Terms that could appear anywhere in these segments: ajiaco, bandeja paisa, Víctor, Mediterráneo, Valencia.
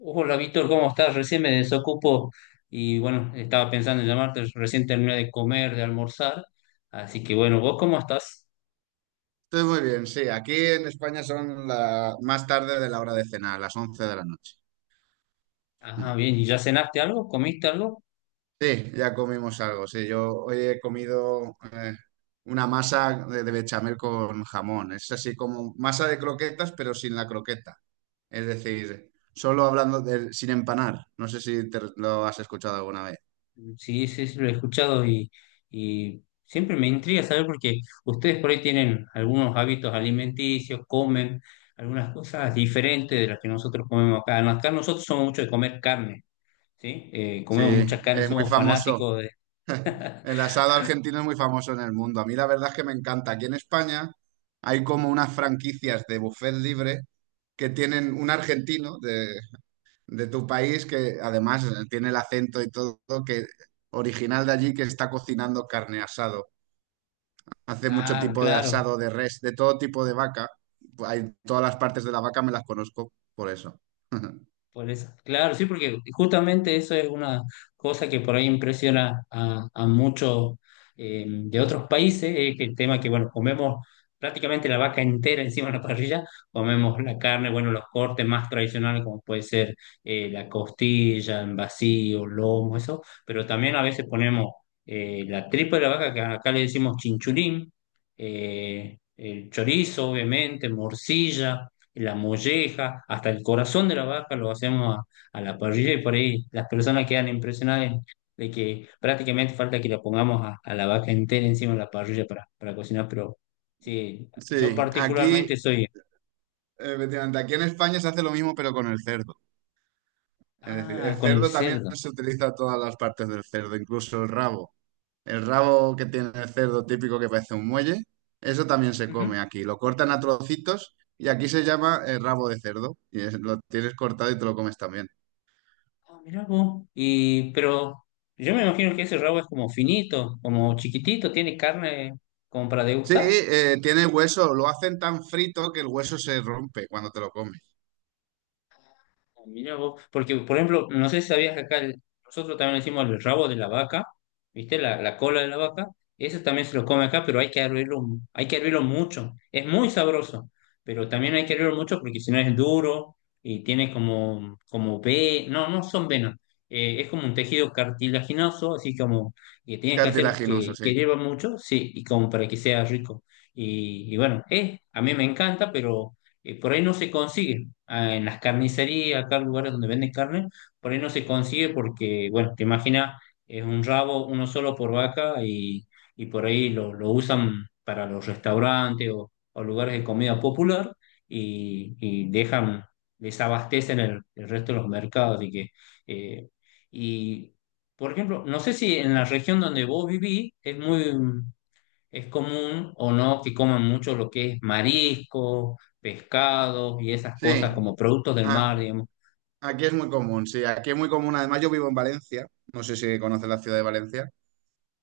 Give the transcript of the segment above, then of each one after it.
Hola Víctor, ¿cómo estás? Recién me desocupo y bueno, estaba pensando en llamarte, recién terminé de comer, de almorzar, así que bueno, ¿vos cómo estás? Entonces, muy bien, sí, aquí en España son la, más tarde de la hora de cenar, las 11 de la noche. Ah, bien, ¿y ya cenaste algo? ¿Comiste algo? Sí, ya comimos algo, sí, yo hoy he comido una masa de bechamel con jamón, es así como masa de croquetas, pero sin la croqueta, es decir, solo hablando de, sin empanar, no sé si te lo has escuchado alguna vez. Sí, sí, sí, lo he escuchado y siempre me intriga saber porque ustedes por ahí tienen algunos hábitos alimenticios, comen algunas cosas diferentes de las que nosotros comemos acá. No, acá nosotros somos mucho de comer carne, ¿sí? Comemos Sí, mucha carne, es muy somos famoso. fanáticos de... El asado argentino es muy famoso en el mundo. A mí la verdad es que me encanta. Aquí en España hay como unas franquicias de buffet libre que tienen un argentino de tu país que además tiene el acento y todo, que original de allí que está cocinando carne asado. Hace mucho Ah, tipo de claro. asado de res, de todo tipo de vaca. Hay todas las partes de la vaca me las conozco por eso. Por eso, claro, sí, porque justamente eso es una cosa que por ahí impresiona a muchos de otros países, es que el tema que, bueno, comemos prácticamente la vaca entera encima de la parrilla, comemos la carne, bueno, los cortes más tradicionales como puede ser la costilla, en vacío, lomo, eso, pero también a veces ponemos la tripa de la vaca, que acá le decimos chinchulín, el chorizo, obviamente, morcilla, la molleja, hasta el corazón de la vaca lo hacemos a la parrilla y por ahí las personas quedan impresionadas de que prácticamente falta que la pongamos a la vaca entera encima de la parrilla para cocinar, pero sí, yo Sí, aquí, particularmente soy, efectivamente, aquí en España se hace lo mismo pero con el cerdo. Es decir, ah, el con el cerdo también cerdo. se utiliza todas las partes del cerdo, incluso el rabo. El rabo que tiene el cerdo típico que parece un muelle, eso también se Ujú. come aquí. Lo cortan a trocitos y aquí se llama rabo de cerdo. Lo tienes cortado y te lo comes también. Ah, mirá vos. Y, pero yo me imagino que ese rabo es como finito, como chiquitito, tiene carne como para Sí, degustar. Tiene hueso, lo hacen tan frito que el hueso se rompe cuando te lo comes. Mira vos, porque por ejemplo, no sé si sabías que acá nosotros también le decimos el rabo de la vaca, ¿viste? La cola de la vaca, eso también se lo come acá, pero hay que hervirlo, hay que hervirlo mucho. Es muy sabroso, pero también hay que hervirlo mucho porque si no es duro y tiene como, como ve, no, no son venas, es como un tejido cartilaginoso, así como que Es tienes que hacer cartilaginoso, sí. que hierva mucho, sí, y como para que sea rico. Y bueno, a mí me encanta, pero por ahí no se consigue. Ah, en las carnicerías, acá en lugares donde venden carne, por ahí no se consigue porque, bueno, te imaginas, es un rabo, uno solo por vaca y por ahí lo usan para los restaurantes o lugares de comida popular y dejan, desabastecen el resto de los mercados. Así que, eh, y, por ejemplo, no sé si en la región donde vos vivís es muy, es común o no que coman mucho lo que es mariscos, pescados y esas cosas Sí, como productos del ah, mar, digamos. aquí es muy común, sí, aquí es muy común. Además, yo vivo en Valencia, no sé si conoces la ciudad de Valencia.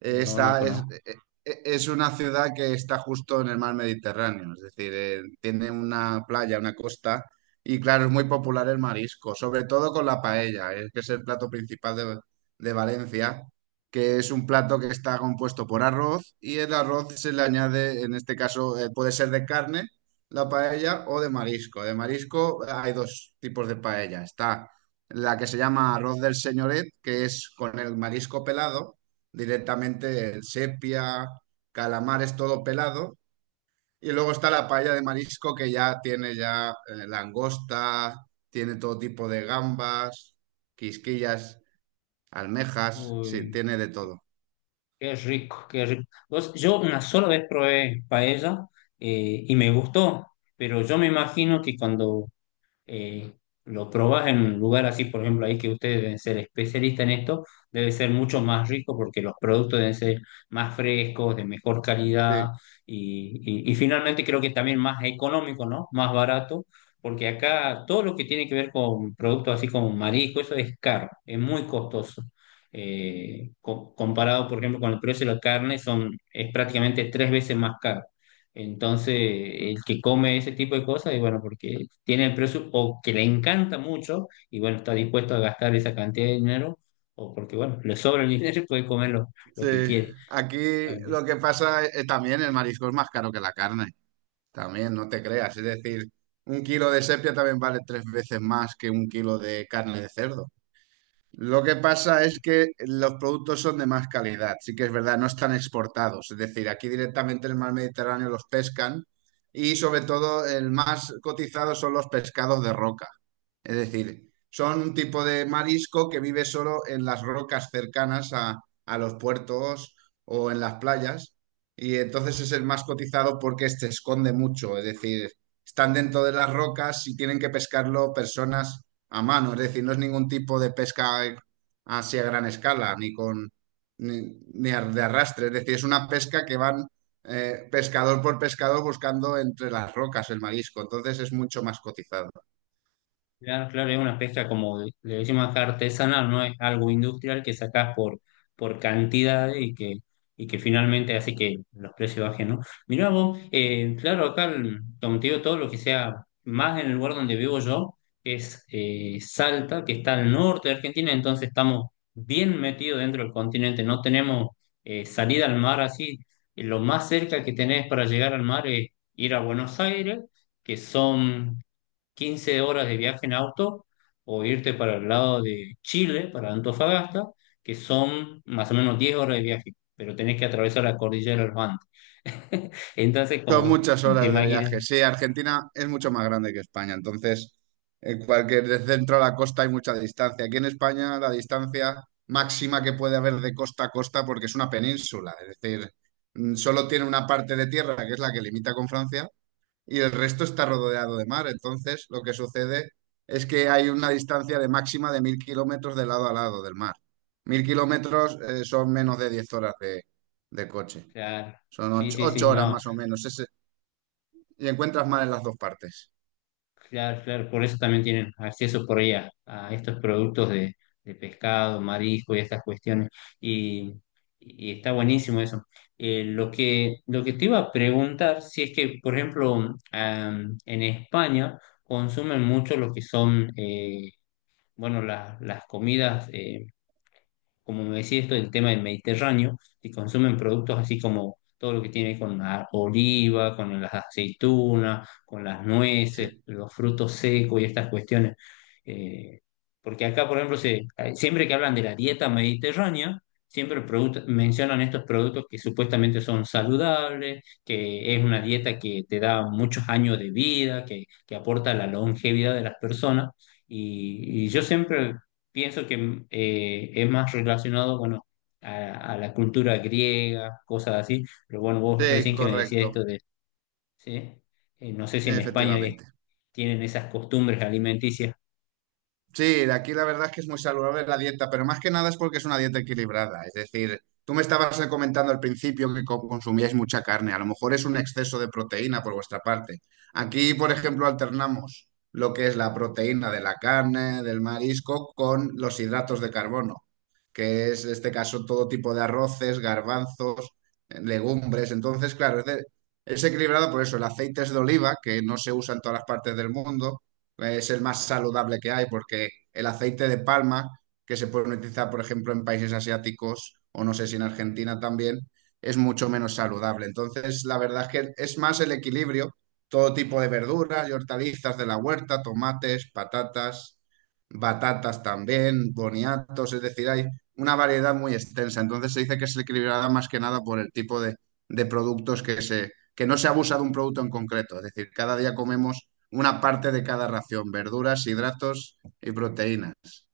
No, no Está, conozco. eh, es una ciudad que está justo en el mar Mediterráneo, es decir, tiene una playa, una costa, y claro, es muy popular el marisco, sobre todo con la paella, que es el plato principal de Valencia, que es un plato que está compuesto por arroz y el arroz se le añade, en este caso, puede ser de carne, la paella, o de marisco. De marisco hay dos tipos de paella, está la que se llama arroz del señoret, que es con el marisco pelado directamente el sepia, calamares todo pelado. Y luego está la paella de marisco que ya tiene ya langosta, tiene todo tipo de gambas, quisquillas, almejas, sí, Uy, tiene de todo. qué rico, qué rico. Vos, yo una sola vez probé paella y me gustó, pero yo me imagino que cuando eh, lo probás en un lugar así, por ejemplo, ahí que ustedes deben ser especialistas en esto, debe ser mucho más rico porque los productos deben ser más frescos, de mejor calidad Sí, y finalmente creo que también más económico, ¿no? Más barato, porque acá todo lo que tiene que ver con productos así como marisco, eso es caro, es muy costoso. Comparado, por ejemplo, con el precio de la carne, son, es prácticamente 3 veces más caro. Entonces, el que come ese tipo de cosas, y bueno, porque tiene el presupuesto, o que le encanta mucho, y bueno, está dispuesto a gastar esa cantidad de dinero, o porque, bueno, le sobra el dinero y puede comer lo sí. que quiere. Aquí lo que pasa es, también el marisco es más caro que la carne, también, no te creas. Es decir, un kilo de sepia también vale 3 veces más que un kilo de carne de cerdo. Lo que pasa es que los productos son de más calidad, sí que es verdad, no están exportados. Es decir, aquí directamente en el mar Mediterráneo los pescan y sobre todo el más cotizado son los pescados de roca. Es decir, son un tipo de marisco que vive solo en las rocas cercanas a los puertos o en las playas y entonces es el más cotizado porque se esconde mucho. Es decir, están dentro de las rocas y tienen que pescarlo personas a mano, es decir, no es ningún tipo de pesca así a gran escala, ni con ni, de arrastre, es decir, es una pesca que van pescador por pescador buscando entre las rocas el marisco, entonces es mucho más cotizado. Claro, claro, es una pesca como le decimos acá artesanal, no es algo industrial que sacás por cantidad y que finalmente hace que los precios bajen, ¿no? Mirá vos, claro, acá, como te digo, todo lo que sea más en el lugar donde vivo yo es Salta, que está al norte de Argentina, entonces estamos bien metidos dentro del continente, no tenemos salida al mar así. Lo más cerca que tenés para llegar al mar es ir a Buenos Aires que son 15 horas de viaje en auto o irte para el lado de Chile, para Antofagasta, que son más o menos 10 horas de viaje, pero tenés que atravesar la cordillera de los Andes. Entonces, Son como muchas te horas de viaje. imaginas, Sí, Argentina es mucho más grande que España, entonces en cualquier de centro a la costa hay mucha distancia. Aquí en España la distancia máxima que puede haber de costa a costa porque es una península, es decir, solo tiene una parte de tierra que es la que limita con Francia y el resto está rodeado de mar. Entonces, lo que sucede es que hay una distancia de máxima de 1.000 kilómetros de lado a lado del mar. 1.000 kilómetros son menos de 10 horas de coche. claro, Son sí, ocho, sí, sí, ocho horas no. más o menos. Y encuentras mar en las dos partes. Claro, claro, por eso también tienen acceso por ahí a estos productos de pescado, marisco y estas cuestiones. Y, y está buenísimo eso. Lo que te iba a preguntar, si es que, por ejemplo, am, en España consumen mucho lo que son, bueno, las comidas. Como me decía esto del tema del Mediterráneo, que consumen productos así como todo lo que tiene con la oliva, con las aceitunas, con las nueces, Sí, los frutos secos y estas cuestiones. Eh, porque acá, por ejemplo, se, siempre que hablan de la dieta mediterránea, siempre mencionan estos productos que supuestamente son saludables, que es una dieta que te da muchos años de vida, que aporta la longevidad de las personas. Y yo siempre pienso que es más relacionado, bueno, a la cultura griega, cosas así, pero bueno, vos sí, recién que me decías correcto, esto de, ¿sí? No sé si en España efectivamente. tienen esas costumbres alimenticias. Sí, de aquí la verdad es que es muy saludable la dieta, pero más que nada es porque es una dieta equilibrada. Es decir, tú me estabas comentando al principio que consumíais mucha carne, a lo mejor es un exceso de proteína por vuestra parte. Aquí, por ejemplo, alternamos lo que es la proteína de la carne, del marisco, con los hidratos de carbono, que es en este caso todo tipo de arroces, garbanzos, legumbres. Entonces, claro, es, es equilibrado por eso. El aceite es de oliva, que no se usa en todas las partes del mundo es el más saludable que hay porque el aceite de palma, que se puede utilizar, por ejemplo, en países asiáticos o no sé si en Argentina también, es mucho menos saludable. Entonces, la verdad es que es más el equilibrio, todo tipo de verduras y hortalizas de la huerta, tomates, patatas, batatas también, boniatos, es decir, hay una variedad muy extensa. Entonces, se dice que se equilibrada más que nada por el tipo de productos que se... que no se abusa de un producto en concreto, es decir, cada día comemos una parte de cada ración, verduras, hidratos y proteínas.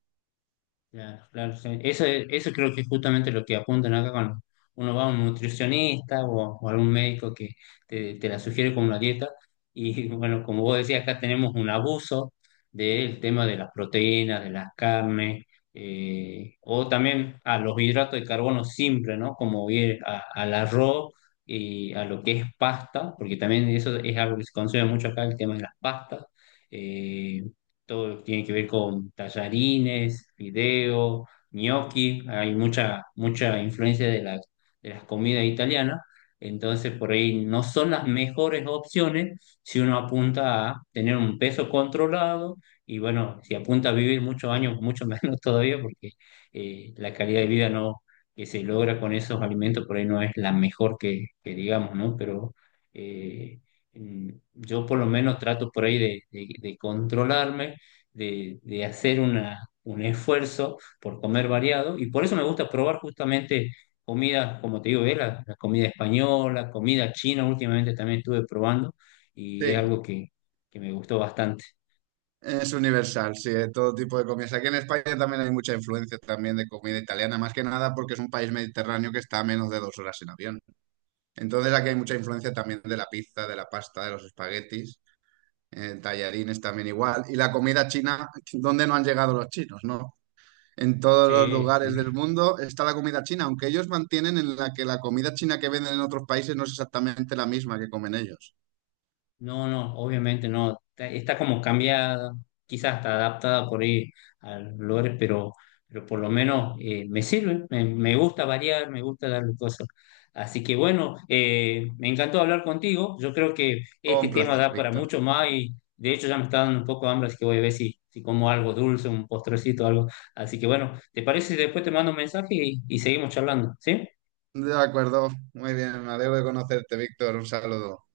Claro, claro, sí. Eso, eso creo que es justamente lo que apuntan acá cuando uno va a un nutricionista o algún médico que te la sugiere como una dieta. Y bueno, como vos decías, acá tenemos un abuso del tema de las proteínas, de las carnes, o también a los hidratos de carbono simples, ¿no? Como bien al arroz y a lo que es pasta, porque también eso es algo que se consume mucho acá, el tema de las pastas. Eh, todo lo que tiene que ver con tallarines, fideo, gnocchi, hay mucha, mucha influencia de las comidas italianas, entonces por ahí no son las mejores opciones si uno apunta a tener un peso controlado y bueno, si apunta a vivir muchos años, mucho menos todavía porque la calidad de vida no, que se logra con esos alimentos por ahí no es la mejor que digamos, ¿no? Pero... eh, mm, yo por lo menos trato por ahí de controlarme, de hacer una, un esfuerzo por comer variado y por eso me gusta probar justamente comida, como te digo, la comida española, comida china, últimamente también estuve probando y es Sí, algo que me gustó bastante. es universal, sí, de todo tipo de comidas. Aquí en España también hay mucha influencia también de comida italiana, más que nada porque es un país mediterráneo que está a menos de 2 horas en avión. Entonces aquí hay mucha influencia también de la pizza, de la pasta, de los espaguetis, tallarines también igual. Y la comida china, ¿dónde no han llegado los chinos, no? En todos los Sí, sí. lugares del mundo está la comida china, aunque ellos mantienen en la que la comida china que venden en otros países no es exactamente la misma que comen ellos. No, no, obviamente no. Está, está como cambiada, quizás está adaptada por ahí a los lugares, pero por lo menos me sirve, me gusta variar, me gusta darle cosas. Así que bueno, me encantó hablar contigo. Yo creo que este Un tema placer, da para Víctor. mucho más y de hecho ya me está dando un poco de hambre, así que voy a ver si, si como algo dulce, un postrecito, algo. Así que bueno, ¿te parece si después te mando un mensaje y seguimos charlando? ¿Sí? De acuerdo, muy bien, me alegro de conocerte, Víctor. Un saludo.